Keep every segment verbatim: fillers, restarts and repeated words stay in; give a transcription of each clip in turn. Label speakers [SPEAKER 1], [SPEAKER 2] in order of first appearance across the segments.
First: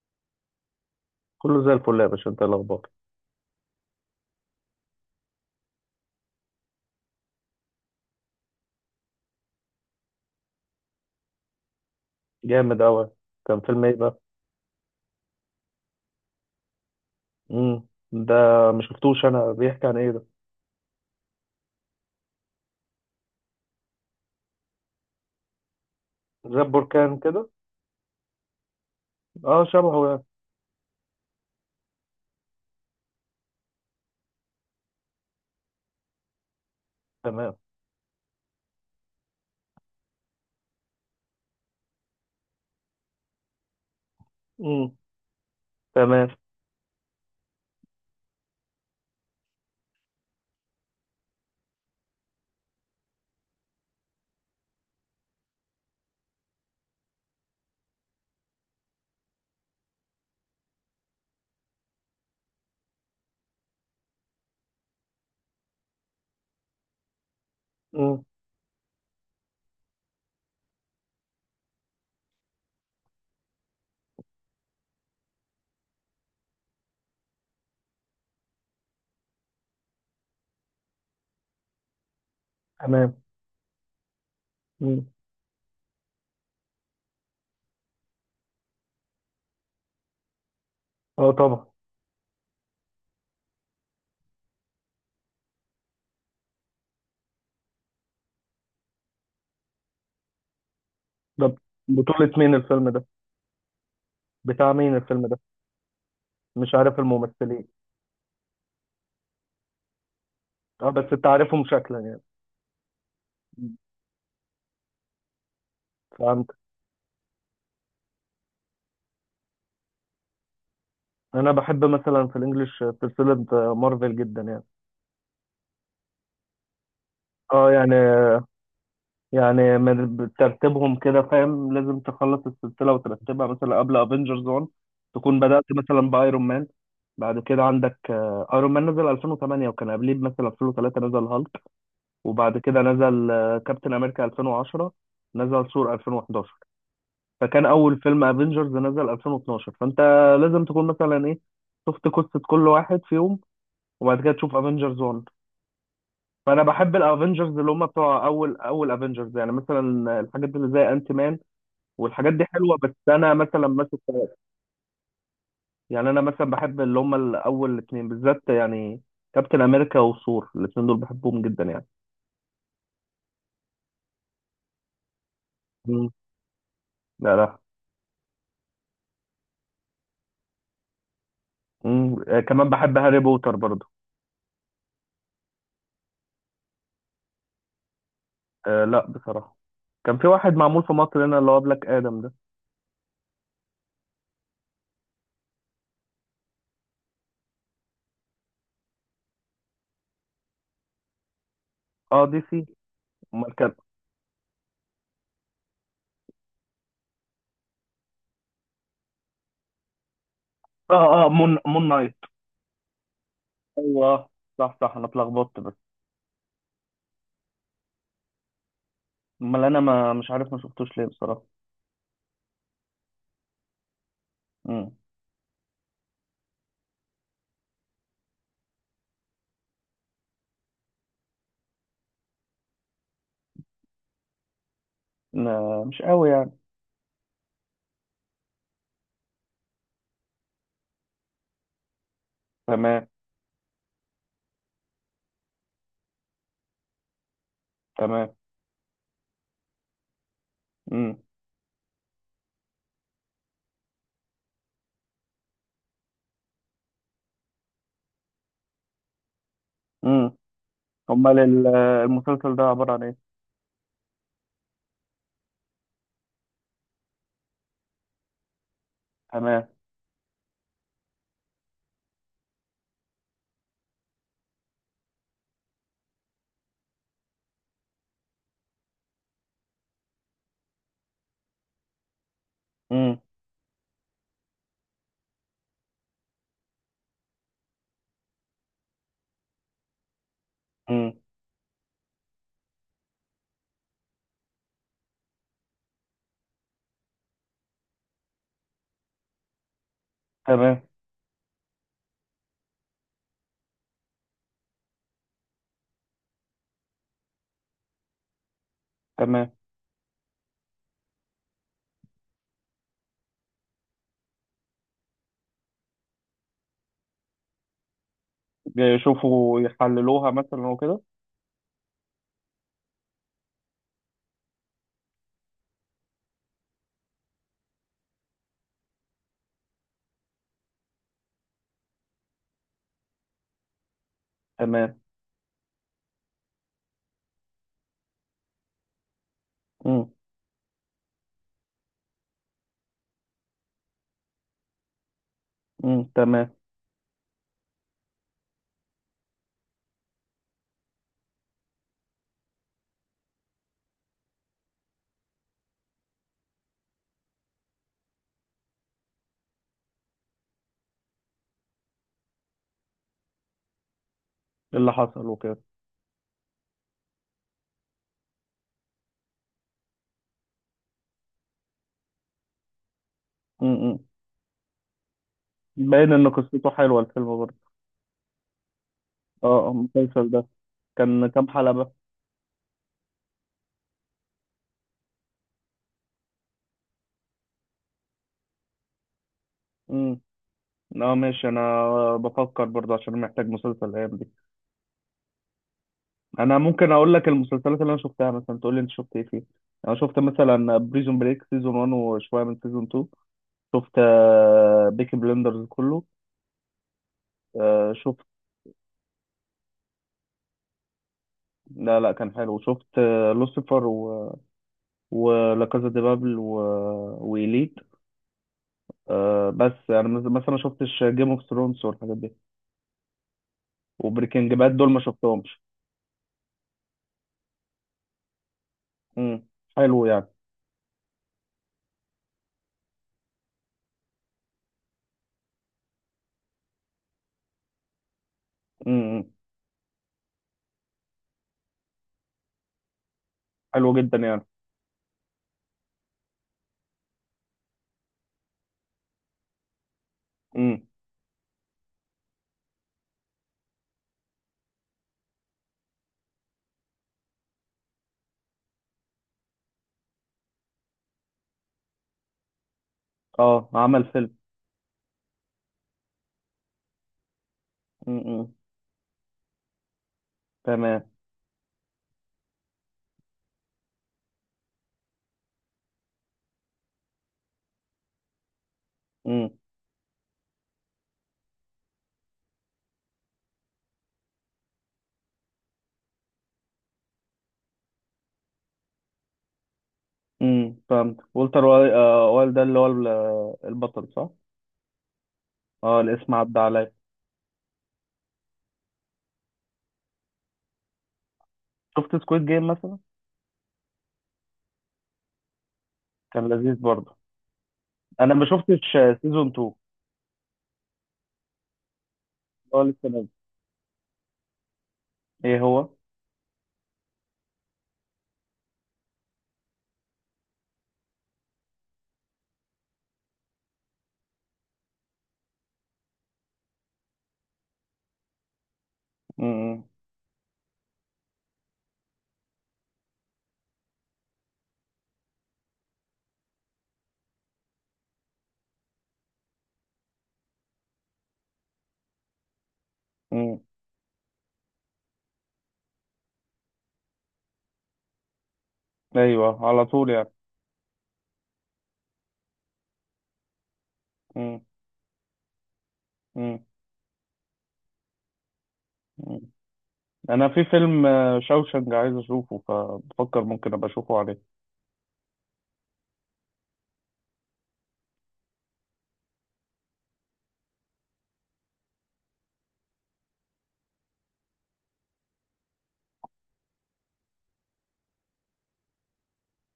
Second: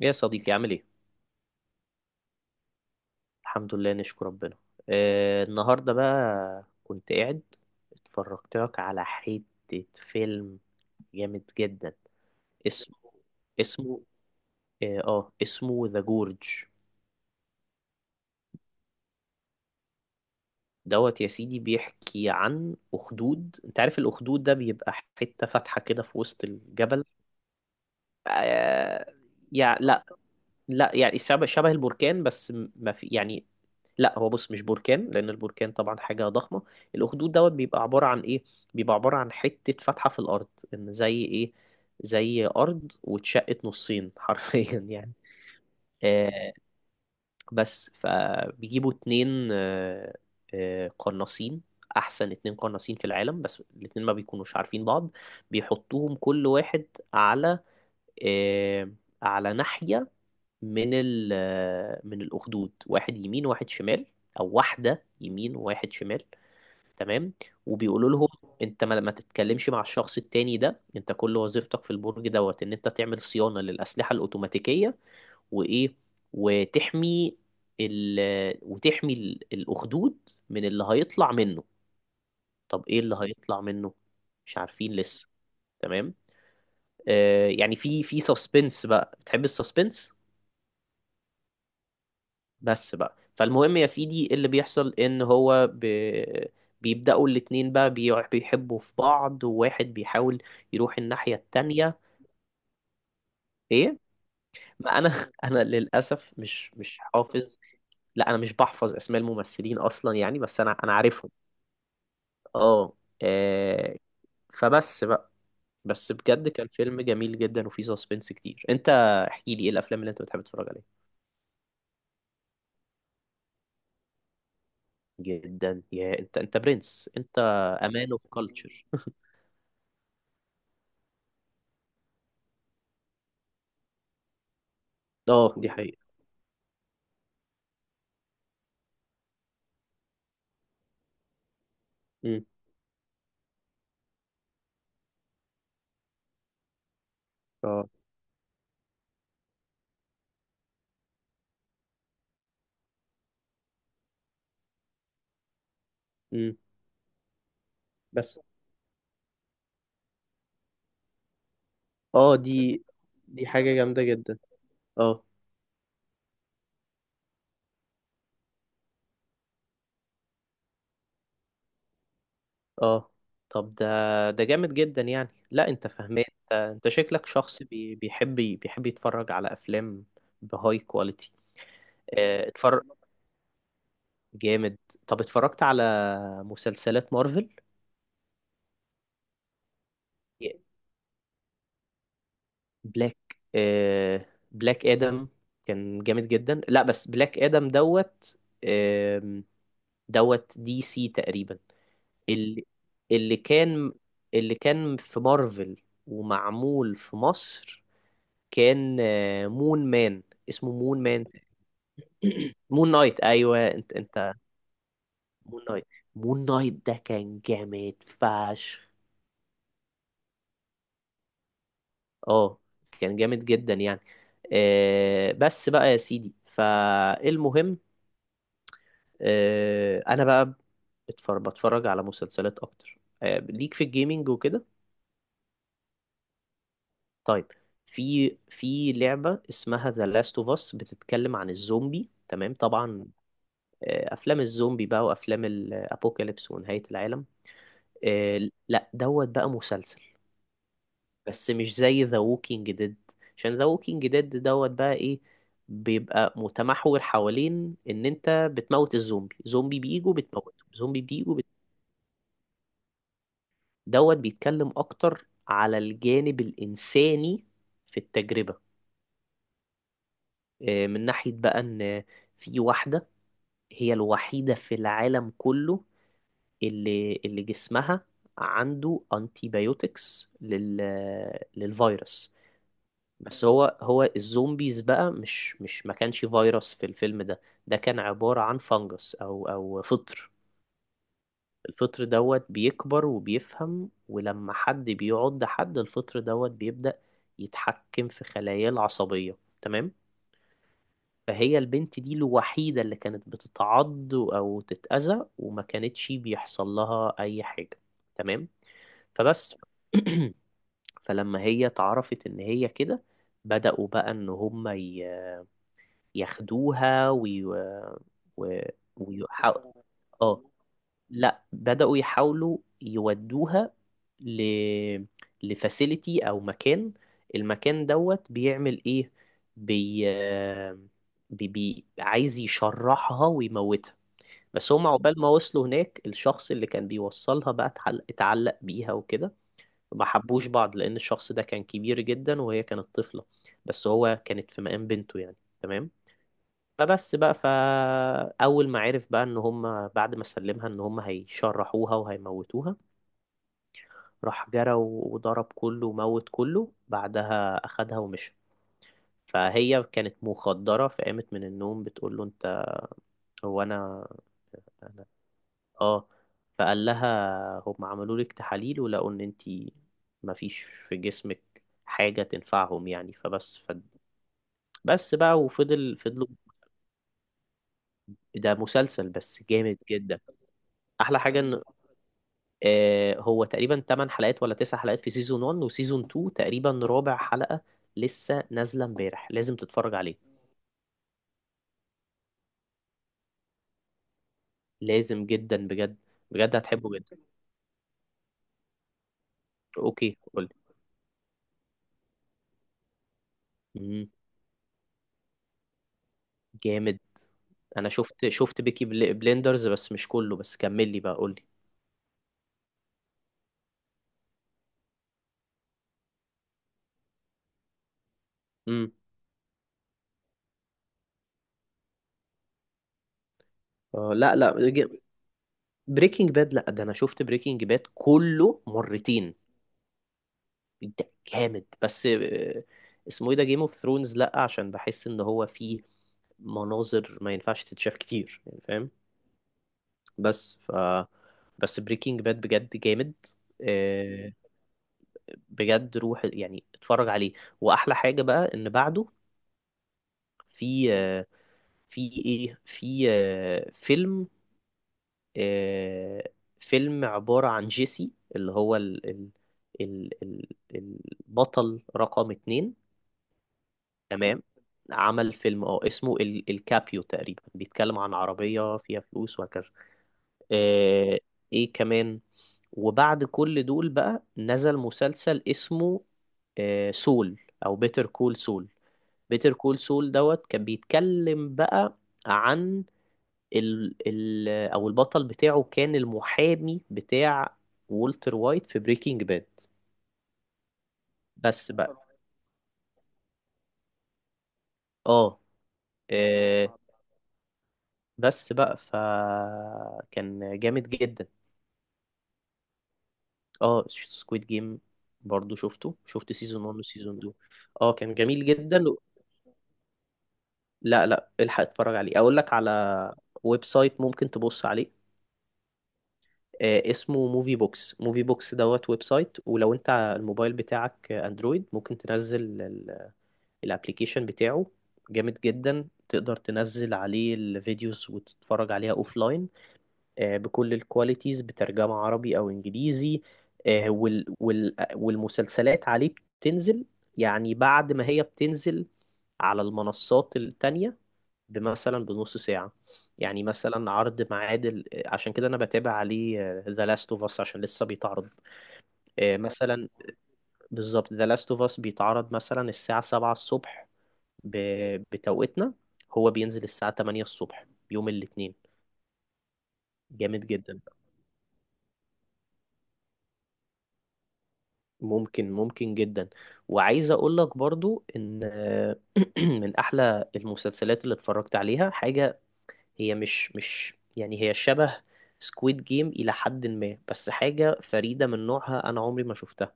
[SPEAKER 1] يا صديقي عامل ايه؟
[SPEAKER 2] كله زي الفل يا باشا، انت ايه الاخبار؟
[SPEAKER 1] الحمد لله، نشكر ربنا. آه، النهارده بقى كنت قاعد، اتفرجت لك على حتة فيلم جامد جدا.
[SPEAKER 2] جامد
[SPEAKER 1] اسمه
[SPEAKER 2] قوي. كان فيلم ايه
[SPEAKER 1] اسمه
[SPEAKER 2] بقى؟
[SPEAKER 1] اه آه، اسمه ذا جورج
[SPEAKER 2] امم ده، ما شفتوش. انا بيحكي عن ايه ده؟
[SPEAKER 1] دوت. يا سيدي بيحكي عن أخدود، انت عارف الأخدود ده بيبقى حتة فاتحة كده في وسط
[SPEAKER 2] زي
[SPEAKER 1] الجبل.
[SPEAKER 2] البركان كده؟
[SPEAKER 1] آه
[SPEAKER 2] اه،
[SPEAKER 1] يعني
[SPEAKER 2] شبهه
[SPEAKER 1] لا،
[SPEAKER 2] يعني.
[SPEAKER 1] لا يعني شبه شبه البركان، بس م- ما في يعني. لا، هو بص مش بركان، لان البركان طبعا حاجه ضخمه. الاخدود دوت
[SPEAKER 2] تمام.
[SPEAKER 1] بيبقى عباره عن ايه؟ بيبقى عباره عن حته فتحه في الارض. ان زي ايه؟ زي ارض واتشقت نصين حرفيا
[SPEAKER 2] امم.
[SPEAKER 1] يعني.
[SPEAKER 2] تمام.
[SPEAKER 1] آه، بس فبيجيبوا اتنين، آه، آه، قناصين. احسن اتنين قناصين في العالم، بس الاتنين ما بيكونوش عارفين بعض. بيحطوهم كل واحد على، آه، على ناحيه من ال من الأخدود، واحد يمين واحد شمال، أو واحدة يمين وواحد شمال، تمام. وبيقولوا
[SPEAKER 2] امم.
[SPEAKER 1] لهم، أنت ما, ما تتكلمش مع الشخص التاني ده، أنت كل وظيفتك في البرج دوت إن أنت تعمل صيانة للأسلحة الأوتوماتيكية، وإيه، وتحمي ال، وتحمي ال- الأخدود من اللي هيطلع منه. طب إيه
[SPEAKER 2] تمام.
[SPEAKER 1] اللي هيطلع منه؟ مش عارفين
[SPEAKER 2] امم.
[SPEAKER 1] لسه، تمام. آه يعني في، في سسبنس بقى، بتحب السسبنس؟
[SPEAKER 2] اه، طبعا.
[SPEAKER 1] بس بقى، فالمهم يا سيدي إيه اللي بيحصل، ان هو ب... بيبدأوا الاتنين بقى بي... بيحبوا في بعض، وواحد بيحاول يروح الناحية
[SPEAKER 2] ده
[SPEAKER 1] التانية.
[SPEAKER 2] بطولة مين الفيلم ده؟
[SPEAKER 1] ايه؟
[SPEAKER 2] بتاع مين
[SPEAKER 1] ما
[SPEAKER 2] الفيلم
[SPEAKER 1] انا
[SPEAKER 2] ده؟
[SPEAKER 1] انا للأسف مش
[SPEAKER 2] مش عارف
[SPEAKER 1] مش حافظ.
[SPEAKER 2] الممثلين.
[SPEAKER 1] لا، انا مش بحفظ اسماء الممثلين اصلا يعني، بس انا
[SPEAKER 2] اه،
[SPEAKER 1] انا
[SPEAKER 2] بس انت
[SPEAKER 1] عارفهم.
[SPEAKER 2] عارفهم شكلا يعني.
[SPEAKER 1] اه،
[SPEAKER 2] مم.
[SPEAKER 1] آه، فبس بقى، بس بجد
[SPEAKER 2] فهمت.
[SPEAKER 1] كان فيلم جميل جدا وفيه سسبنس كتير. انت احكي لي ايه الافلام اللي انت بتحب تتفرج عليها؟
[SPEAKER 2] انا بحب مثلا في الانجليش سلسلة مارفل جدا يعني.
[SPEAKER 1] جدا يا انت، انت برنس انت،
[SPEAKER 2] اه، يعني.
[SPEAKER 1] امان اوف كلتشر.
[SPEAKER 2] يعني من ترتيبهم كده فاهم، لازم تخلص السلسلة وترتبها مثلا قبل افنجرز ون تكون
[SPEAKER 1] اه
[SPEAKER 2] بدأت
[SPEAKER 1] دي حقيقة.
[SPEAKER 2] مثلا بايرون مان. بعد كده عندك ايرون مان نزل ألفين وتمانية، وكان قبليه مثلا ألفين وتلاتة نزل هالك،
[SPEAKER 1] إمم.
[SPEAKER 2] وبعد كده نزل كابتن امريكا ألفين وعشرة، نزل ثور ألفين وحداشر، فكان
[SPEAKER 1] اه،
[SPEAKER 2] اول فيلم افنجرز نزل ألفين واتناشر. فانت لازم تكون مثلا ايه، شفت قصة كل واحد فيهم وبعد كده تشوف افنجرز واحد.
[SPEAKER 1] امم،
[SPEAKER 2] فانا بحب الافنجرز اللي هم بتوع
[SPEAKER 1] بس
[SPEAKER 2] اول اول افنجرز، يعني مثلا الحاجات اللي زي انت مان، والحاجات
[SPEAKER 1] اه
[SPEAKER 2] دي حلوه.
[SPEAKER 1] دي،
[SPEAKER 2] بس انا
[SPEAKER 1] دي
[SPEAKER 2] مثلا
[SPEAKER 1] حاجة
[SPEAKER 2] ماسك،
[SPEAKER 1] جامدة جدا. اه،
[SPEAKER 2] يعني انا مثلا بحب اللي هم الاول اتنين بالذات يعني. كابتن امريكا وثور، الاتنين دول بحبهم جدا يعني.
[SPEAKER 1] اه، طب ده، ده جامد جدا يعني، لا انت
[SPEAKER 2] مم.
[SPEAKER 1] فاهمان. انت انت شكلك
[SPEAKER 2] لا، لا.
[SPEAKER 1] شخص بي- بيحب بيحب يتفرج على افلام بهاي كواليتي.
[SPEAKER 2] مم. آه،
[SPEAKER 1] اه،
[SPEAKER 2] كمان
[SPEAKER 1] اتفرج،
[SPEAKER 2] بحب هاري بوتر برضه.
[SPEAKER 1] جامد. طب اتفرجت على مسلسلات مارفل؟
[SPEAKER 2] آه، لا بصراحه. كان في واحد معمول في مصر هنا اللي هو بلاك ادم ده.
[SPEAKER 1] بلاك، اه، بلاك ادم كان جامد جدا، لا بس بلاك ادم دوت، ام، دوت دي سي تقريبا.
[SPEAKER 2] اه، دي سي.
[SPEAKER 1] اللي، اللي
[SPEAKER 2] امال كان؟
[SPEAKER 1] كان، اللي كان في مارفل ومعمول في مصر كان، آه، مون مان، اسمه مون
[SPEAKER 2] اه،
[SPEAKER 1] مان
[SPEAKER 2] اه، مون مون نايت.
[SPEAKER 1] مون نايت، ايوه انت،
[SPEAKER 2] ايوه،
[SPEAKER 1] انت
[SPEAKER 2] صح، صح، انا اتلخبطت
[SPEAKER 1] مون
[SPEAKER 2] بس.
[SPEAKER 1] نايت. مون نايت ده كان جامد فشخ.
[SPEAKER 2] امال انا ما مش عارف، ما شفتوش ليه بصراحه.
[SPEAKER 1] اه، كان جامد جدا يعني.
[SPEAKER 2] امم.
[SPEAKER 1] آه، بس بقى يا سيدي فالمهم، آه انا بقى بتفرج بتفرج على مسلسلات اكتر، آه ليك في الجيمينج وكده.
[SPEAKER 2] ما- مش قوي يعني.
[SPEAKER 1] طيب، في في لعبة اسمها ذا لاست اوف اس، بتتكلم عن الزومبي، تمام
[SPEAKER 2] تمام.
[SPEAKER 1] طبعا. آه، افلام الزومبي بقى، وافلام الابوكاليبس ونهاية العالم.
[SPEAKER 2] تمام.
[SPEAKER 1] آه، لا دوت بقى مسلسل،
[SPEAKER 2] امم.
[SPEAKER 1] بس مش زي ذا ووكينج ديد، عشان ذا ووكينج ديد دوت بقى ايه، بيبقى متمحور حوالين ان انت بتموت الزومبي، زومبي بيجوا
[SPEAKER 2] امم.
[SPEAKER 1] بتموته، زومبي بيجوا
[SPEAKER 2] امال
[SPEAKER 1] بت...
[SPEAKER 2] ال- المسلسل ده عباره عن ايه؟
[SPEAKER 1] دوت بيتكلم اكتر على الجانب الانساني في التجربة.
[SPEAKER 2] تمام.
[SPEAKER 1] آه، من ناحية بقى ان في واحدة، هي الوحيدة في العالم كله، اللي اللي جسمها عنده انتيبيوتكس لل للفيروس.
[SPEAKER 2] امم.
[SPEAKER 1] بس هو، هو الزومبيز بقى مش مش ما كانش فيروس في الفيلم ده، ده كان عبارة عن فانجس او، او فطر.
[SPEAKER 2] امم.
[SPEAKER 1] الفطر دوت بيكبر وبيفهم، ولما حد بيعض حد الفطر دوت بيبدأ يتحكم في خلاياه العصبية، تمام.
[SPEAKER 2] تمام.
[SPEAKER 1] فهي البنت دي الوحيدة اللي كانت بتتعض أو تتأذى وما كانتش بيحصل لها أي حاجة، تمام.
[SPEAKER 2] تمام.
[SPEAKER 1] فبس فلما هي اتعرفت إن هي كده، بدأوا بقى إن هما ي- ياخدوها وي... و...
[SPEAKER 2] يشوفوا
[SPEAKER 1] ويحاول...
[SPEAKER 2] يحللوها
[SPEAKER 1] اه
[SPEAKER 2] مثلا وكده.
[SPEAKER 1] لا، بدأوا يحاولوا يودوها ل، لفاسيليتي او مكان. المكان دوت بيعمل ايه؟ بي... بي... بي عايز يشرحها ويموتها، بس هم
[SPEAKER 2] تمام.
[SPEAKER 1] عقبال ما وصلوا هناك الشخص اللي كان بيوصلها بقى اتعلق, اتعلق بيها وكده. ما
[SPEAKER 2] امم.
[SPEAKER 1] حبوش بعض لان الشخص ده كان كبير جدا وهي كانت طفلة، بس هو كانت في مقام بنته يعني، تمام.
[SPEAKER 2] امم. تمام.
[SPEAKER 1] فبس بقى، فأول ما عرف بقى إن هم بعد ما سلمها إن هم هيشرحوها وهيموتوها، راح جرى وضرب كله وموت كله، بعدها أخدها ومشى. فهي كانت مخدرة، فقامت من النوم بتقول له أنت، هو أنا،
[SPEAKER 2] إيه اللي
[SPEAKER 1] أنا،
[SPEAKER 2] حصل وكده؟
[SPEAKER 1] آه. فقال لها هم عملوا لك تحاليل ولقوا إن أنت مفيش في جسمك حاجة تنفعهم يعني، فبس ف...
[SPEAKER 2] امم.
[SPEAKER 1] بس بقى، وفضل
[SPEAKER 2] باين
[SPEAKER 1] فضلوا.
[SPEAKER 2] ان قصته حلوه الفيلم برضه.
[SPEAKER 1] ده مسلسل بس
[SPEAKER 2] اه، آه،
[SPEAKER 1] جامد جدا.
[SPEAKER 2] المسلسل ده
[SPEAKER 1] احلى
[SPEAKER 2] كان
[SPEAKER 1] حاجه
[SPEAKER 2] كام
[SPEAKER 1] ان،
[SPEAKER 2] حلقه بقى؟
[SPEAKER 1] آه، هو تقريبا ثمانية حلقات ولا تسع حلقات في سيزون واحد، وسيزون اتنين تقريبا رابع حلقة لسه نازلة امبارح، لازم تتفرج عليه.
[SPEAKER 2] امم. اه، ماشي. انا بفكر برضه، عشان محتاج مسلسل الايام دي.
[SPEAKER 1] لازم جدا بجد، بجد
[SPEAKER 2] انا
[SPEAKER 1] هتحبه
[SPEAKER 2] ممكن اقول
[SPEAKER 1] جدا.
[SPEAKER 2] لك المسلسلات اللي انا شفتها، مثلا تقول لي انت شفت ايه فيه. انا
[SPEAKER 1] اوكي
[SPEAKER 2] شفت
[SPEAKER 1] قول.
[SPEAKER 2] مثلا بريزون بريك سيزون ون وشويه من سيزون تو. شفت
[SPEAKER 1] مم،
[SPEAKER 2] بيكي بلندرز كله.
[SPEAKER 1] جامد. انا
[SPEAKER 2] آه، شفت.
[SPEAKER 1] شفت، شفت بيكي بل- بليندرز بس مش كله، بس كمل لي بقى قول لي.
[SPEAKER 2] لا، لا، كان حلو. شفت، آه، لوسيفر، و ولا كازا دي بابل، و وإليت.
[SPEAKER 1] امم،
[SPEAKER 2] آه، بس يعني مز- مثلا ما شفتش جيم اوف ثرونز والحاجات دي.
[SPEAKER 1] آه، لا
[SPEAKER 2] وبريكنج
[SPEAKER 1] لا.
[SPEAKER 2] باد دول ما شفتهمش.
[SPEAKER 1] بريكنج باد، لا ده انا شفت بريكنج باد كله مرتين.
[SPEAKER 2] امم. حلو يعني.
[SPEAKER 1] ده جامد، بس آه، اسمه ايه ده، جيم اوف ثرونز، لا عشان بحس ان هو فيه مناظر ما ينفعش تتشاف كتير يعني، فاهم؟
[SPEAKER 2] امم.
[SPEAKER 1] بس ف، بس بريكنج باد بجد جامد،
[SPEAKER 2] حلو جدا
[SPEAKER 1] آه،
[SPEAKER 2] يعني.
[SPEAKER 1] بجد روح يعني اتفرج عليه. واحلى حاجة بقى ان بعده
[SPEAKER 2] امم.
[SPEAKER 1] في، آه، في ايه، في، آه، فيلم، آه، فيلم عبارة عن جيسي، اللي هو ال، ال، ال، ال البطل رقم اتنين،
[SPEAKER 2] اه، عمل فيلم.
[SPEAKER 1] تمام. عمل فيلم، اه اسمه ال- الكابيو تقريبا، بيتكلم عن
[SPEAKER 2] امم.
[SPEAKER 1] عربية فيها فلوس وهكذا.
[SPEAKER 2] تمام.
[SPEAKER 1] آه، ايه كمان، وبعد كل دول بقى نزل مسلسل اسمه، آه، سول، او بيتر كول سول.
[SPEAKER 2] امم.
[SPEAKER 1] بيتر كول سول دوت كان بيتكلم بقى عن ال، ال، او البطل بتاعه كان المحامي بتاع وولتر وايت في بريكنج باد.
[SPEAKER 2] امم. فهمت. والتر
[SPEAKER 1] بس
[SPEAKER 2] واي-
[SPEAKER 1] بقى
[SPEAKER 2] آه، وايلد ده اللي هو ال- البطل، صح؟
[SPEAKER 1] اه،
[SPEAKER 2] اه، الاسم عدى
[SPEAKER 1] آه،
[SPEAKER 2] عليا.
[SPEAKER 1] بس بقى فكان جامد جدا.
[SPEAKER 2] شفت سكويد جيم مثلا؟
[SPEAKER 1] اه سكويد جيم، برضو شفته، شفت
[SPEAKER 2] كان
[SPEAKER 1] سيزون
[SPEAKER 2] لذيذ
[SPEAKER 1] واحد
[SPEAKER 2] برضه.
[SPEAKER 1] وسيزون اتنين. اه كان
[SPEAKER 2] انا
[SPEAKER 1] جميل
[SPEAKER 2] ما
[SPEAKER 1] جدا.
[SPEAKER 2] شفتش سيزون تو.
[SPEAKER 1] لا لا، الحق اتفرج عليه، اقول لك على
[SPEAKER 2] اه، لسه نازل
[SPEAKER 1] ويب سايت ممكن تبص عليه.
[SPEAKER 2] ايه
[SPEAKER 1] آه، اسمه موفي بوكس، موفي بوكس دوت ويب سايت، ولو انت الموبايل بتاعك اندرويد ممكن تنزل الابليكيشن بتاعه، جامد جدا. تقدر تنزل عليه الفيديوز وتتفرج عليها اوفلاين،
[SPEAKER 2] هو.
[SPEAKER 1] بكل الكواليتيز، بترجمة عربي او انجليزي. آه، وال وال والمسلسلات عليه بتنزل، يعني بعد ما هي بتنزل على المنصات التانية مثلا بنص ساعة، يعني
[SPEAKER 2] مم.
[SPEAKER 1] مثلا عرض معادل، عشان كده انا بتابع عليه ذا لاست اوف اس عشان لسه بيتعرض. آه،
[SPEAKER 2] ايوه، على
[SPEAKER 1] مثلا
[SPEAKER 2] طول يعني.
[SPEAKER 1] بالظبط ذا لاست اوف اس بيتعرض مثلا الساعة سبعة الصبح، ب...
[SPEAKER 2] مم.
[SPEAKER 1] بتوقيتنا. هو بينزل
[SPEAKER 2] مم.
[SPEAKER 1] الساعة تمانية الصبح يوم الاثنين،
[SPEAKER 2] مم.
[SPEAKER 1] جامد
[SPEAKER 2] انا في
[SPEAKER 1] جدا.
[SPEAKER 2] فيلم آه، شوشنج عايز اشوفه، فبفكر ممكن ابقى اشوفه عليه.
[SPEAKER 1] ممكن، ممكن جدا. وعايز اقول لك برضو ان من احلى المسلسلات اللي اتفرجت عليها حاجة، هي مش مش يعني هي شبه سكويد جيم إلى حد ما، بس حاجة فريدة من نوعها أنا عمري ما شفتها.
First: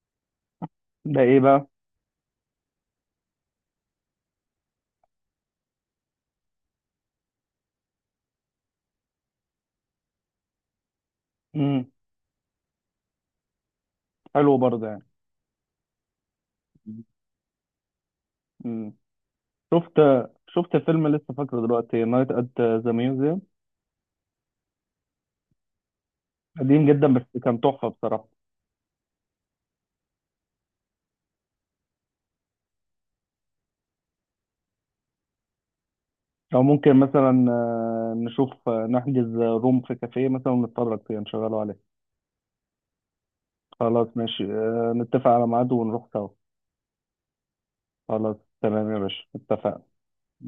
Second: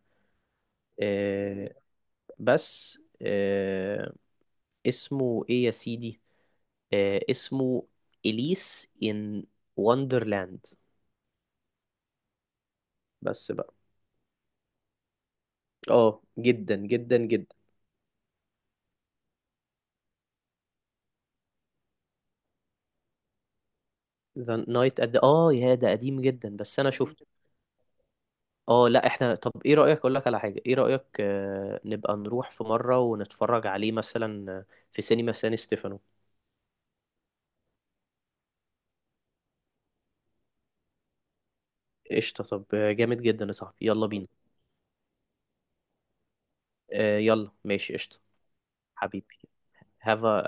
[SPEAKER 2] ده ايه بقى؟
[SPEAKER 1] آه، بس آه، اسمه إيه يا سيدي؟ آه، اسمه إليس إن وندرلاند.
[SPEAKER 2] امم.
[SPEAKER 1] بس بقى
[SPEAKER 2] حلو برضه يعني.
[SPEAKER 1] اه، جدا جدا جدا.
[SPEAKER 2] امم. شفت شفت فيلم لسه فاكره دلوقتي نايت ات ذا ميوزيوم.
[SPEAKER 1] ذا نايت، قد اه يا ده قديم جدا، بس
[SPEAKER 2] قديم
[SPEAKER 1] انا
[SPEAKER 2] جدا
[SPEAKER 1] شفته.
[SPEAKER 2] بس كان تحفه بصراحه.
[SPEAKER 1] اه لا، احنا طب ايه رأيك، اقول لك على حاجة، ايه رأيك آه، نبقى نروح في مرة ونتفرج عليه مثلا، آه، في سينما سان ستيفانو.
[SPEAKER 2] او ممكن مثلا، آه، نشوف، آه، نحجز روم في كافيه مثلا ونتفرج فيه، نشغله عليه.
[SPEAKER 1] قشطة، طب آه، جامد جدا يا صاحبي، يلا
[SPEAKER 2] خلاص
[SPEAKER 1] بينا.
[SPEAKER 2] ماشي، آه، نتفق على ميعاد ونروح سوا.
[SPEAKER 1] آه، يلا ماشي قشطة.
[SPEAKER 2] خلاص. تمام يا باشا،
[SPEAKER 1] حبيبي،
[SPEAKER 2] اتفقنا.
[SPEAKER 1] have a